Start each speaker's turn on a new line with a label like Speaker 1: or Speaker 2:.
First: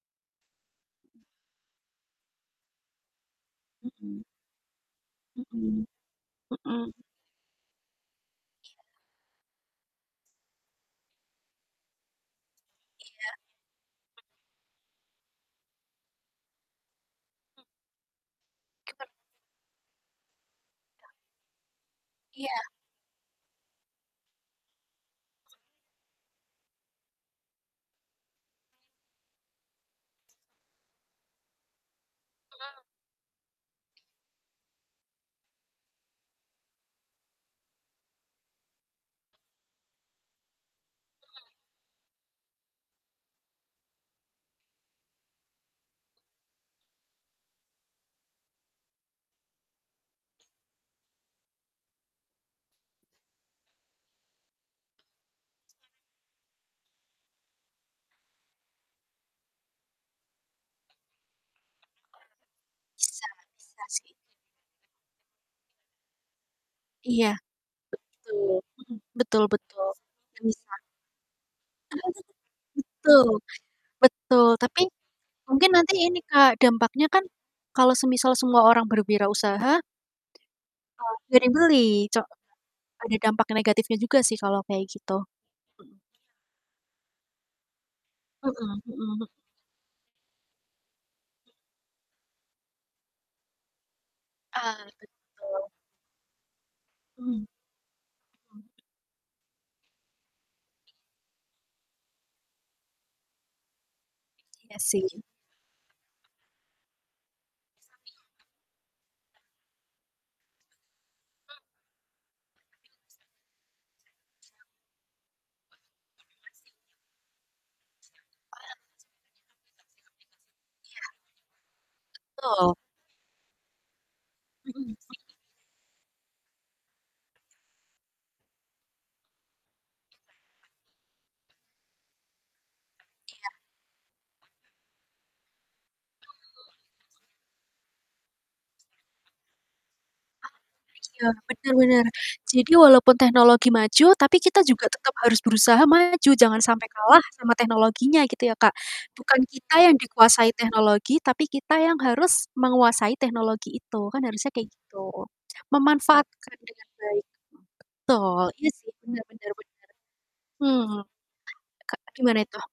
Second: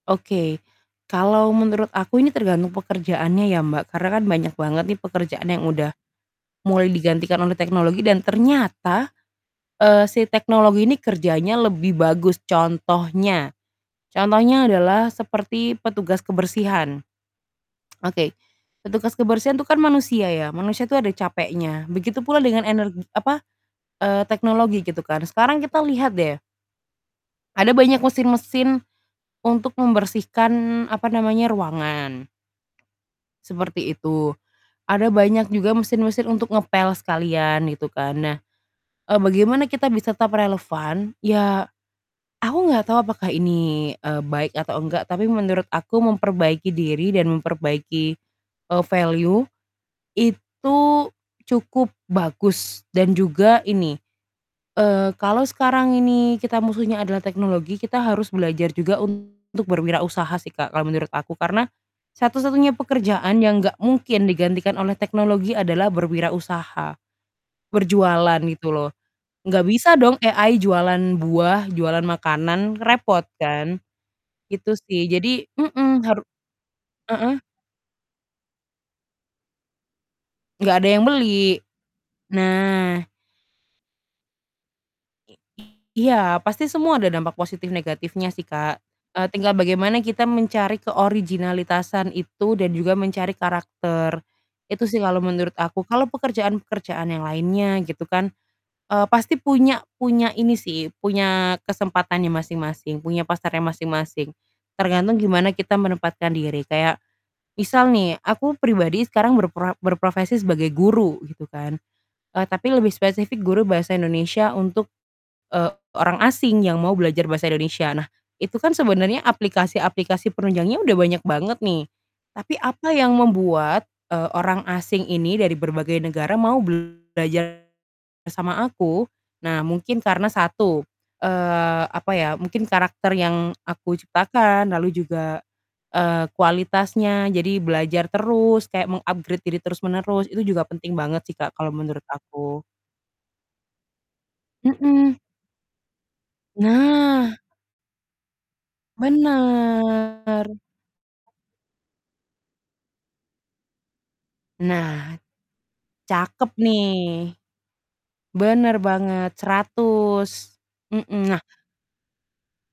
Speaker 1: Oke,
Speaker 2: Mhm.
Speaker 1: kalau menurut aku ini tergantung pekerjaannya ya, Mbak, karena
Speaker 2: Mmm.
Speaker 1: kan banyak banget nih pekerjaan yang
Speaker 2: Mhm.
Speaker 1: udah,
Speaker 2: Hmm.
Speaker 1: mulai digantikan oleh teknologi dan
Speaker 2: Iya.
Speaker 1: ternyata, eee, si teknologi ini kerjanya lebih bagus.
Speaker 2: Iya.
Speaker 1: Contohnya, contohnya adalah seperti petugas kebersihan.
Speaker 2: Mmm.
Speaker 1: Oke,
Speaker 2: Denger.
Speaker 1: petugas kebersihan itu kan manusia ya, manusia itu
Speaker 2: Iya.
Speaker 1: ada capeknya, begitu pula
Speaker 2: Iya.
Speaker 1: dengan ener apa, eee, teknologi gitu kan. Sekarang kita lihat deh ada banyak mesin-mesin untuk membersihkan, apa namanya, ruangan.
Speaker 2: Mhm.
Speaker 1: Seperti itu. Ada banyak juga mesin-mesin untuk ngepel sekalian gitu kan. Nah, eee, bagaimana kita bisa tetap relevan?
Speaker 2: Mhm.
Speaker 1: Ya, aku enggak tahu apakah ini, eee, baik atau enggak, tapi menurut aku memperbaiki diri dan memperbaiki, eee, value itu cukup bagus dan juga ini, eee, kalau sekarang ini kita musuhnya adalah teknologi, kita harus belajar juga untuk berwirausaha sih, Kak, kalau menurut aku. Karena satu-satunya
Speaker 2: Bisa
Speaker 1: pekerjaan yang enggak
Speaker 2: bisa sih.
Speaker 1: mungkin digantikan oleh teknologi adalah berwirausaha,
Speaker 2: Iya,
Speaker 1: berjualan
Speaker 2: betul,
Speaker 1: gitu loh.
Speaker 2: mhm, betul
Speaker 1: Enggak
Speaker 2: betul,
Speaker 1: bisa dong
Speaker 2: setuju
Speaker 1: AI
Speaker 2: bisa.
Speaker 1: jualan buah, jualan makanan, repot
Speaker 2: Betul,
Speaker 1: kan?
Speaker 2: betul,
Speaker 1: Gitu
Speaker 2: tapi
Speaker 1: sih. Jadi
Speaker 2: mungkin nanti
Speaker 1: mmm,
Speaker 2: ini,
Speaker 1: haru
Speaker 2: Kak, dampaknya kan
Speaker 1: heeh?
Speaker 2: kalau semisal semua orang berwirausaha
Speaker 1: Enggak ada
Speaker 2: e
Speaker 1: yang
Speaker 2: gak ada yang
Speaker 1: beli.
Speaker 2: beli, co
Speaker 1: Nah.
Speaker 2: ada dampak negatifnya juga sih, kalau kayak gitu.
Speaker 1: I
Speaker 2: Mhm
Speaker 1: iya, pasti semua ada dampak positif negatifnya sih Kak.
Speaker 2: Mhm
Speaker 1: Eee,
Speaker 2: mhm.
Speaker 1: tinggal bagaimana kita mencari keoriginalitasan itu dan juga mencari karakter.
Speaker 2: Ah,
Speaker 1: Itu sih kalau menurut
Speaker 2: betul.
Speaker 1: aku. Kalau pekerjaan-pekerjaan yang
Speaker 2: Mhm. Mmm.
Speaker 1: lainnya gitu kan, eee, pasti punya punya ini sih, punya kesempatannya masing-masing, punya pasarnya masing-masing.
Speaker 2: Iya sih.
Speaker 1: Tergantung gimana kita menempatkan diri. Kayak misal nih, aku pribadi sekarang berpra berprofesi sebagai guru gitu
Speaker 2: Mhm.
Speaker 1: kan. Eee, tapi lebih spesifik guru bahasa Indonesia untuk, eee, orang asing yang mau belajar bahasa Indonesia. Nah, itu kan
Speaker 2: Paham.
Speaker 1: sebenarnya aplikasi-aplikasi penunjangnya udah
Speaker 2: Iya.
Speaker 1: banyak banget nih, tapi
Speaker 2: Betul.
Speaker 1: apa yang membuat, eee, orang
Speaker 2: Mhm.
Speaker 1: asing ini dari berbagai negara mau belajar bersama aku? Nah, mungkin karena satu, eee, apa ya, mungkin karakter
Speaker 2: Iya.
Speaker 1: yang
Speaker 2: Mhm.
Speaker 1: aku ciptakan, lalu juga, eee,
Speaker 2: Betul.
Speaker 1: kualitasnya, jadi belajar terus
Speaker 2: Ah,
Speaker 1: kayak meng-upgrade diri terus-menerus itu juga penting banget
Speaker 2: kecil.
Speaker 1: sih, Kak, kalau
Speaker 2: Benar
Speaker 1: menurut
Speaker 2: benar.
Speaker 1: aku.
Speaker 2: Jadi walaupun teknologi maju tapi kita juga tetap
Speaker 1: Mmm.
Speaker 2: harus berusaha maju jangan sampai kalah
Speaker 1: Nah!
Speaker 2: sama teknologinya gitu ya, Kak. Bukan kita yang dikuasai
Speaker 1: Bener.
Speaker 2: teknologi, tapi kita yang harus menguasai teknologi itu, kan, harusnya kayak
Speaker 1: Nah,
Speaker 2: gitu.
Speaker 1: cakep
Speaker 2: Memanfaatkan
Speaker 1: nih.
Speaker 2: dengan baik. Betul. Iya
Speaker 1: Bener
Speaker 2: sih benar
Speaker 1: banget,
Speaker 2: benar benar.
Speaker 1: 100.
Speaker 2: Hmm.
Speaker 1: Mmm, nah
Speaker 2: E kak gimana itu?